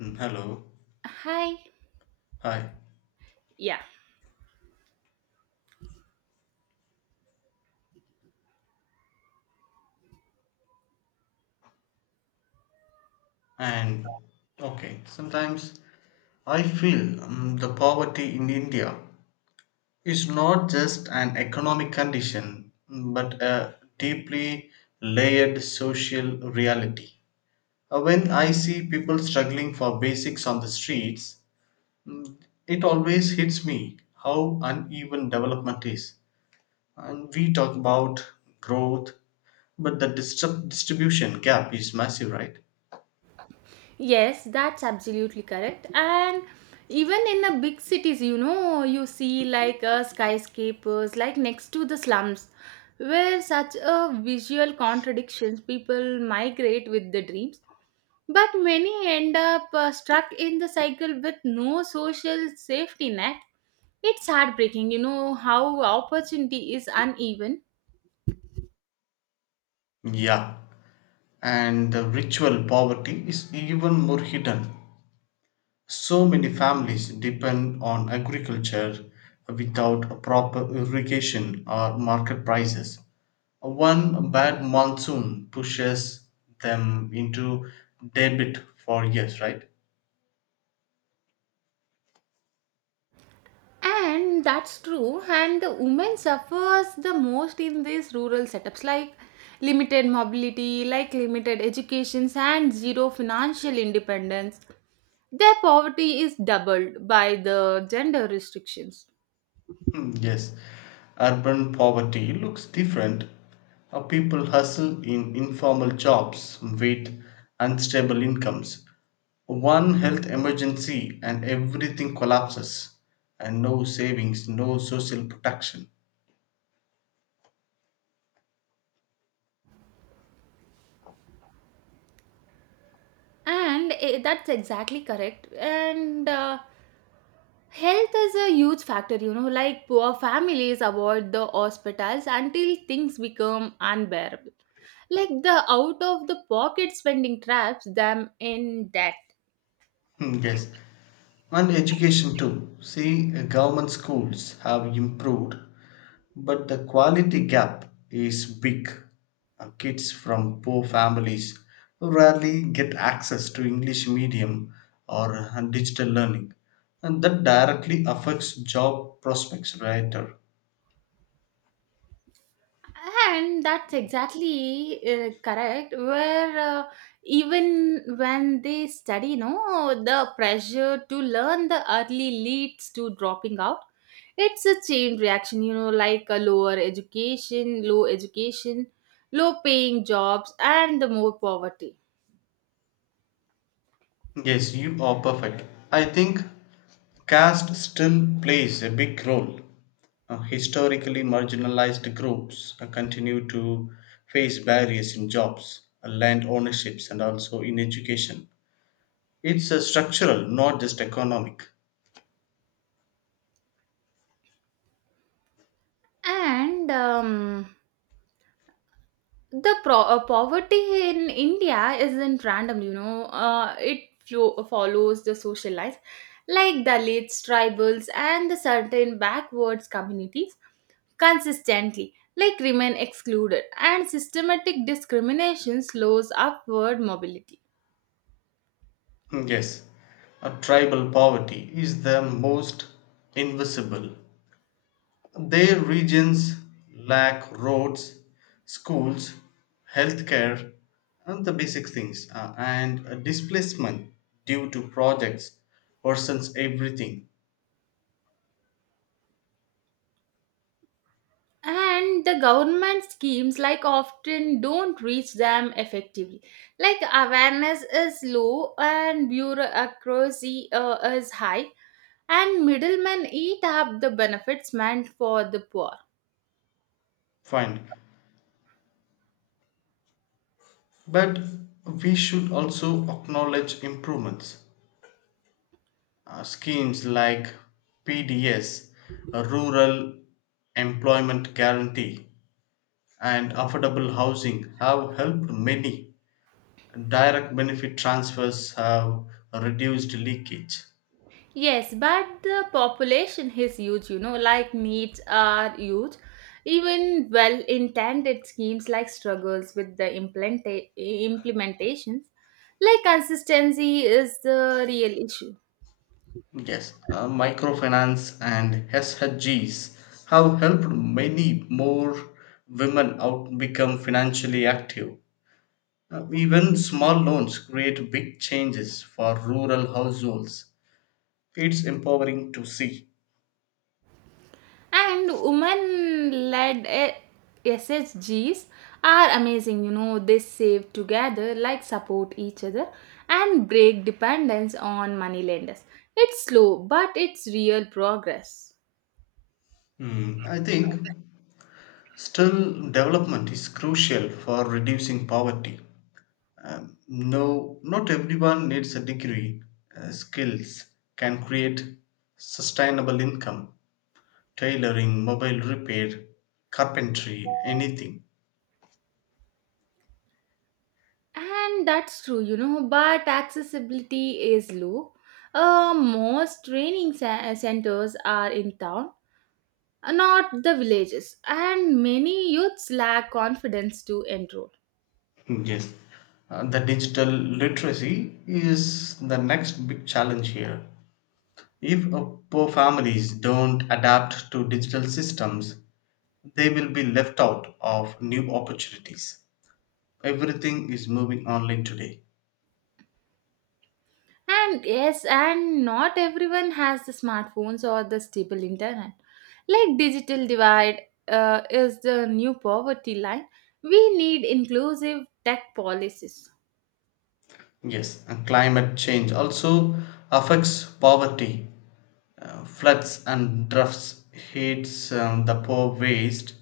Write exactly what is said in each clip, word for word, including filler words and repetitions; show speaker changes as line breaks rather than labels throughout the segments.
Mm, Hello.
Hi.
Hi.
Yeah.
And okay, Sometimes I feel um, the poverty in India is not just an economic condition, mm, but a deeply layered social reality. Uh, When I see people struggling for basics on the streets, mm, it always hits me how uneven development is. And we talk about growth, but the distri- distribution gap is massive, right?
Yes, that's absolutely correct. And even in the big cities, you know, you see like uh, skyscrapers, like next to the slums, where such a visual contradictions, people migrate with the dreams. But many end up uh, stuck in the cycle with no social safety net. It's heartbreaking, you know, how opportunity is uneven.
Yeah, and the ritual poverty is even more hidden. So many families depend on agriculture without a proper irrigation or market prices. One bad monsoon pushes them into debit for years, right?
And that's true, and the women suffers the most in these rural setups, like limited mobility, like limited educations and zero financial independence. Their poverty is doubled by the gender restrictions.
Hmm, yes, urban poverty looks different. Uh, people hustle in informal jobs with unstable incomes. One health emergency and everything collapses, and no savings, no social protection.
And eh, that's exactly correct. And uh, health is a huge factor, you know, like poor families avoid the hospitals until things become unbearable. Like the out of the pocket spending traps them in debt.
Hmm, yes, and education too. See, uh, government schools have improved, but the quality gap is big. Uh, Kids from poor families rarely get access to English medium or uh, digital learning, and that directly affects job prospects later.
And that's exactly uh, correct. Where uh, even when they study, you know, the pressure to learn the early leads to dropping out. It's a chain reaction, you know, like a lower education, low education, low paying jobs, and the more poverty.
Yes, you are perfect. I think caste still plays a big role. Uh, historically marginalized groups uh, continue to face barriers in jobs, uh, land ownerships, and also in education. It's a structural, not just economic.
And um, the pro- uh, poverty in india isn't random, you know, uh, it flo- follows the social life, like dalits, tribals, and the certain backwards communities consistently, like, remain excluded, and systematic discrimination slows upward mobility.
Hmm, yes, a tribal poverty is the most invisible. Their regions lack roads, schools, healthcare, and the basic things. Uh, and a displacement due to projects worsens everything.
And the government schemes like often don't reach them effectively, like awareness is low and bureaucracy uh, is high, and middlemen eat up the benefits meant for the poor.
Fine. But we should also acknowledge improvements. Uh, schemes like P D S, uh, Rural Employment Guarantee, and affordable housing have helped many. Direct benefit transfers have reduced leakage.
Yes, but the population is huge, you know, like needs are huge. Even well intended schemes like struggles with the implementa- implementations, like consistency is the real issue.
Yes, uh, microfinance and S H Gs have helped many more women out become financially active. Uh, even small loans create big changes for rural households. It's empowering to see.
And women led S S Gs are amazing, you know, they save together, like support each other, and break dependence on money lenders. It's slow, but it's real progress.
Hmm, I think still development is crucial for reducing poverty. Um, no, not everyone needs a degree. Uh, skills can create sustainable income, tailoring, mobile repair, carpentry, anything.
And that's true, you know, but accessibility is low. Uh, most training ce- eh, centers are in town, not the villages, and many youths lack confidence to enroll.
Hmm, yes, Uh, the digital literacy is the next big challenge here. If uh, poor families don't adapt to digital systems, they will be left out of new opportunities. Everything is moving online today.
And yes, and not everyone has the smartphones or the stable internet. Like digital divide uh, is the new poverty line. We need inclusive tech policies.
Yes, and climate change also affects poverty. Uh, floods and droughts hits um, the poor waste.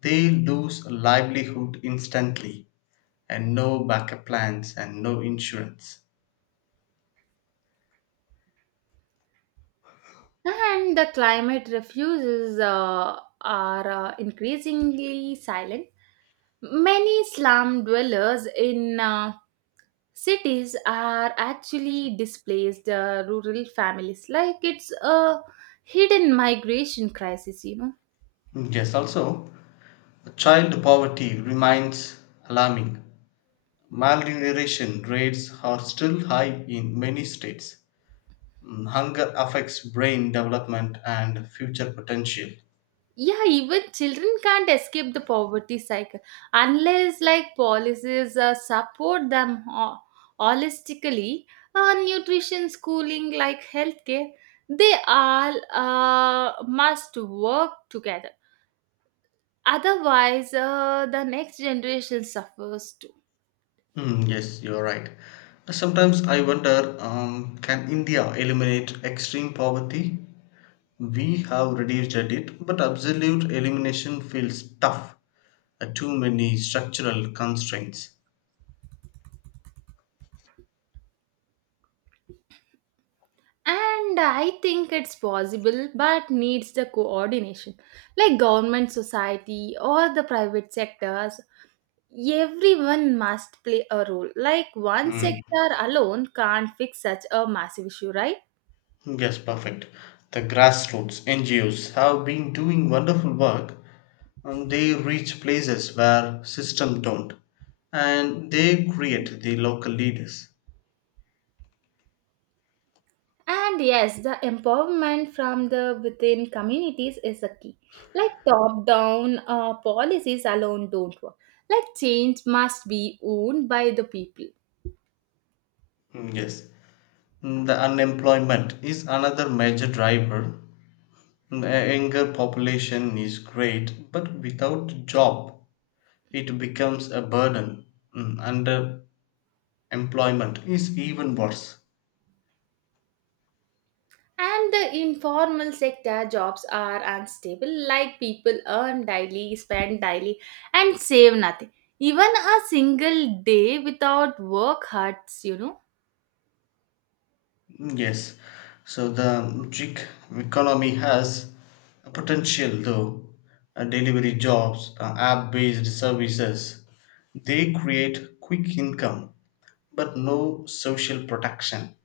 They lose livelihood instantly, and no backup plans and no insurance.
And the climate refuges uh, are uh, increasingly silent. Many slum dwellers in uh, cities are actually displaced uh, rural families. Like it's a hidden migration crisis, you know.
Yes, also child poverty remains alarming. Malnutrition rates are still high in many states. Mm, Hunger affects brain development and future potential.
Yeah, even children can't escape the poverty cycle unless like policies uh, support them ho- holistically. Uh, nutrition, schooling, like healthcare, they all uh, must work together. Otherwise, uh, the next generation suffers too.
Mm, yes, you're right. Sometimes I wonder, um, can India eliminate extreme poverty? We have reduced it, but absolute elimination feels tough. Uh, too many structural constraints.
And I think it's possible, but needs the coordination, like government, society, or the private sectors, everyone must play a role. Like one
Hmm.
sector alone can't fix such a massive issue, right?
Yes, perfect. The grassroots N G Os have been doing wonderful work and they reach places where systems don't, and they create the local leaders.
And yes, the empowerment from the within communities is a key. Like top down uh, policies alone don't work. Like change must be owned by the people.
Mm, yes. Mm, The unemployment is another major driver. The a younger population is great, but without job it becomes a burden. Mm, Underemployment is even worse.
And the informal sector jobs are unstable, like people earn daily, spend daily, and save nothing. Even a single day without work hurts, you know.
Yes, so the gig economy has a potential though. Uh, delivery jobs, uh, app based services, they create quick income but no social protection.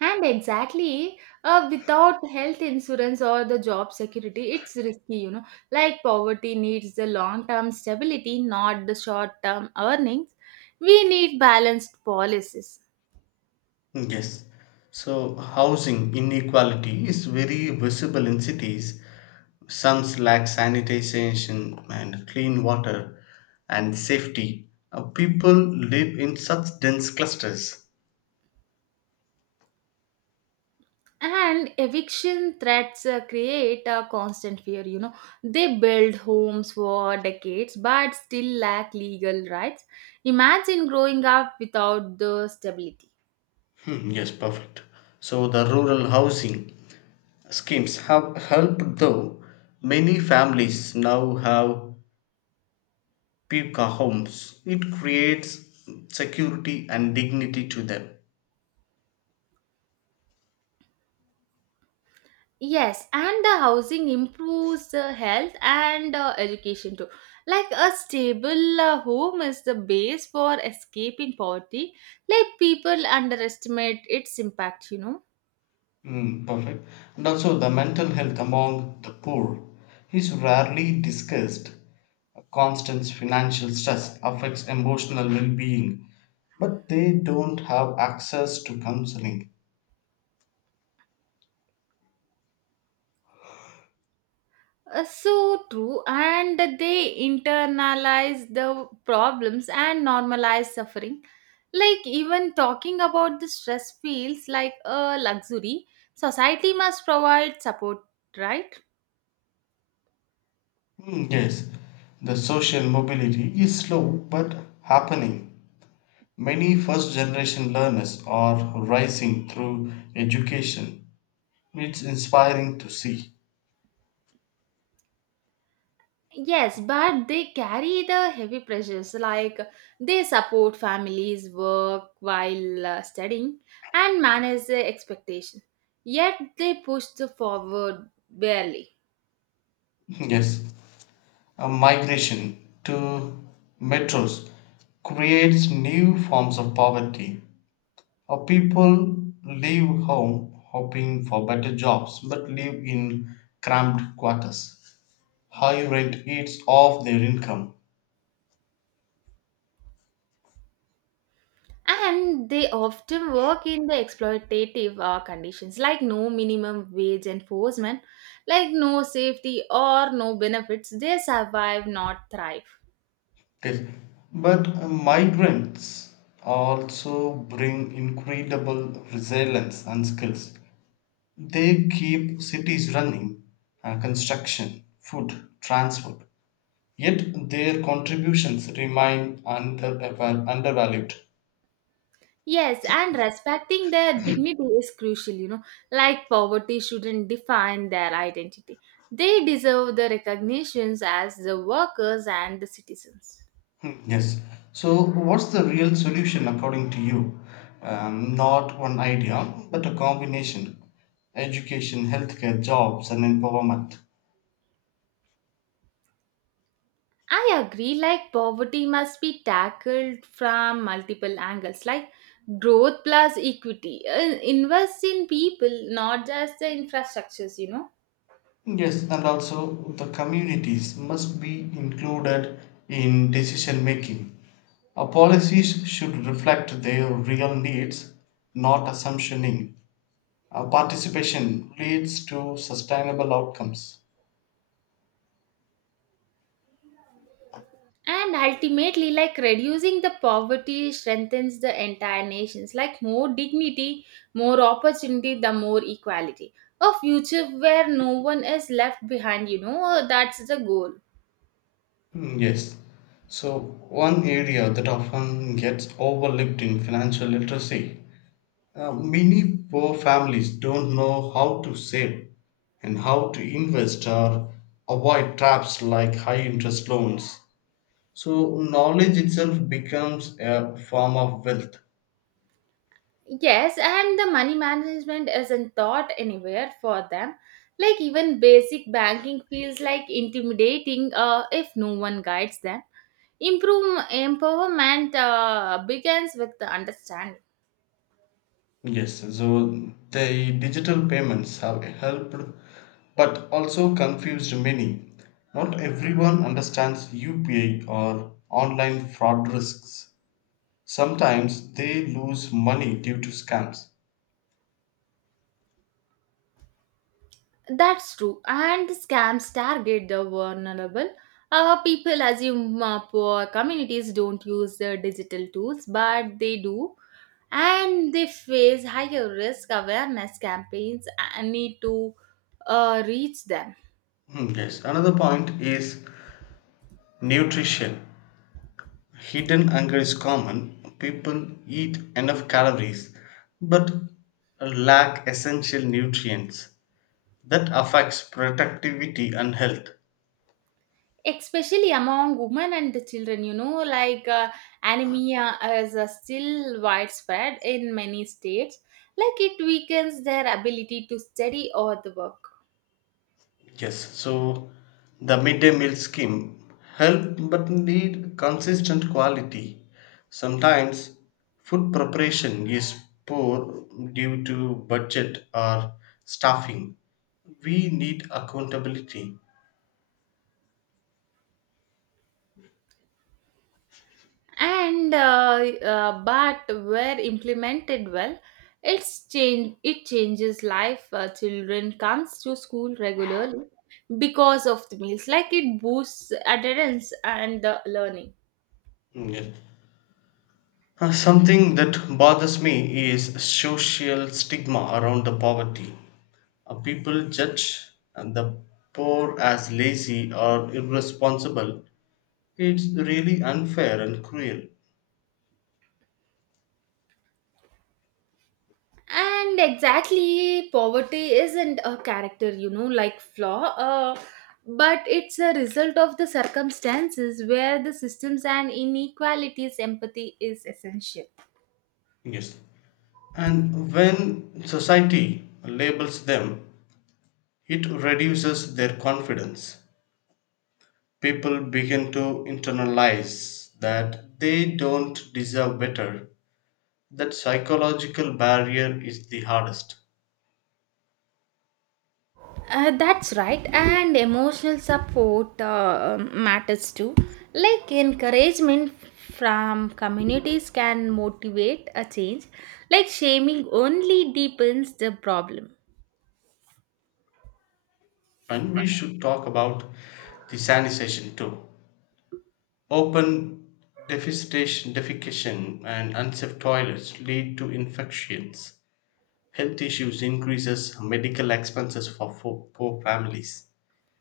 And exactly, uh, without health insurance or the job security, it's risky, you know. Like poverty needs the long term stability, not the short term earnings. We need balanced policies.
Hmm, yes, so housing inequality is very visible in cities. Some lack sanitation and clean water and safety. Uh, people live in such dense clusters.
And eviction threats uh, create a constant fear, you know. They build homes for decades but still lack legal rights. Imagine growing up without the stability.
Hmm, yes, perfect. So the rural housing schemes have helped though many families now have pika homes. It creates security and dignity to them.
Yes, and the housing improves the health and uh, education too. Like a stable uh, home is the base for escaping poverty. Like people underestimate its impact, you know.
Hmm, perfect. And also the mental health among the poor is rarely discussed. Constant financial stress affects emotional well-being, but they don't have access to counseling.
Uh, so true, and they internalize the problems and normalize suffering. Like even talking about the stress feels like a luxury. Society must provide support, right?
Mm, yes, the social mobility is slow but happening. Many first generation learners are rising through education. It's inspiring to see.
Yes, but they carry the heavy pressures, like they support families, work while uh, studying, and manage the expectation. Yet they push the forward barely.
Yes, a migration to metros creates new forms of poverty. Or people leave home hoping for better jobs but live in cramped quarters. High rent eats off their income.
And they often work in the exploitative uh, conditions, like no minimum wage enforcement, like no safety or no benefits. They survive, not thrive.
Okay. But uh, migrants also bring incredible resilience and skills. They keep cities running, uh, construction, food, transport. Yet their contributions remain under, undervalued.
Yes, and respecting their dignity is crucial, you know, like poverty shouldn't define their identity. They deserve the recognitions as the workers and the citizens.
Hmm, yes. So, what's the real solution according to you? Um, not one idea, but a combination, education, healthcare, jobs, and empowerment.
I agree, like poverty must be tackled from multiple angles, like growth plus equity. Uh, invest in people, not just the infrastructures, you know.
Yes, and also the communities must be included in decision making. Our policies should reflect their real needs, not assumptioning. Our participation leads to sustainable outcomes.
And ultimately, like, reducing the poverty strengthens the entire nations, like more dignity, more opportunity, the more equality, a future where no one is left behind, you know, that's the goal.
Mm, yes. So, one area that often gets overlooked in financial literacy. Uh, many poor families don't know how to save and how to invest or avoid traps like high interest loans. So, knowledge itself becomes a form of wealth.
Yes, and the money management isn't taught anywhere for them, like even basic banking feels like intimidating uh, if no one guides them. Improve empowerment uh, begins with the understanding.
Yes, so the digital payments have helped but also confused many. Not everyone understands U P I or online fraud risks. Sometimes they lose money due to scams.
That's true. And the scams target the vulnerable. Uh, people assume uh, poor communities don't use the digital tools, but they do. And they face higher risk awareness campaigns and need to uh, reach them.
Hmm, yes, another point is nutrition. Hidden hunger is common. People eat enough calories but lack essential nutrients. That affects productivity and health.
Especially among women and the children, you know, like uh, anemia is uh, still widespread in many states, like it weakens their ability to study or the work.
Yes, so the midday meal scheme help but need consistent quality. Sometimes food preparation is poor due to budget or staffing. We need accountability.
And uh, uh, but where implemented well, it's change it changes life. Uh, children comes to school regularly because of the meals, like it boosts adherence and uh, learning.
Mm, yeah. Uh, Something that bothers me is social stigma around the poverty. Uh, People judge and the poor as lazy or irresponsible. It's really unfair and cruel.
And exactly, poverty isn't a character, you know, like flaw, uh, but it's a result of the circumstances where the systems and inequalities empathy is essential.
Yes. And when society labels them, it reduces their confidence. People begin to internalize that they don't deserve better. That psychological barrier is the hardest.
Uh, that's right, and emotional support uh, um, matters too. Like encouragement from communities can motivate a change, like shaming only deepens the problem.
And we should talk about the sanitation too. Open defecation, defecation and unsafe toilets lead to infections. Health issues increases medical expenses for fo- poor families.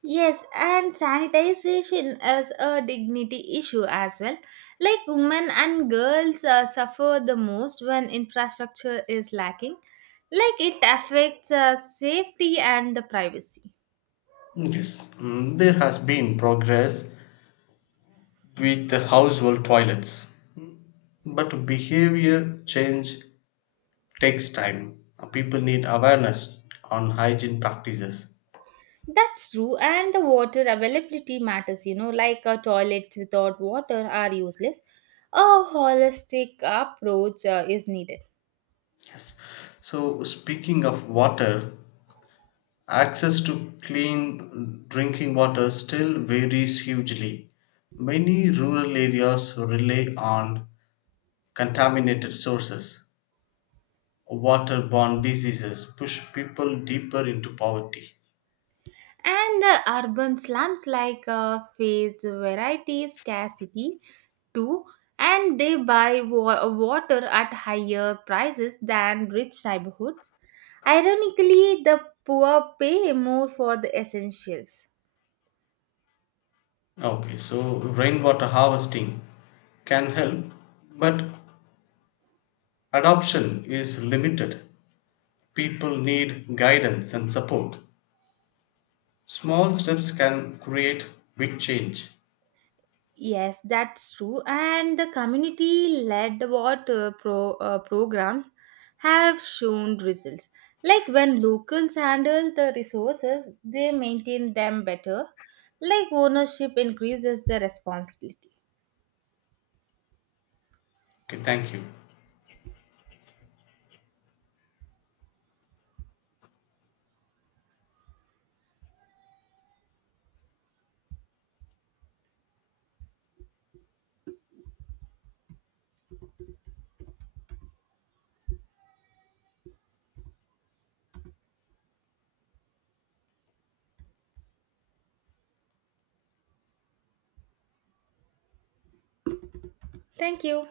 Yes, and sanitization is a dignity issue as well. Like women and girls uh, suffer the most when infrastructure is lacking, like it affects uh, safety and the privacy.
Yes, mm, there has been progress with the household toilets, but behavior change takes time. People need awareness on hygiene practices.
That's true, and the water availability matters, you know, like uh, toilets without water are useless. A holistic approach uh, is needed.
Yes. So speaking of water, access to clean drinking water still varies hugely. Many rural areas rely on contaminated sources. Waterborne diseases push people deeper into poverty.
And the urban slums like uh, face variety scarcity too, and they buy wa- water at higher prices than rich neighborhoods. Ironically, the poor pay more for the essentials.
Okay, so rainwater harvesting can help, but adoption is limited. People need guidance and support. Small steps can create big change.
Yes, that's true. And the community-led what uh, pro uh, programs have shown results. Like when locals handle the resources, they maintain them better. Like ownership increases the responsibility.
Okay, thank you.
Thank you.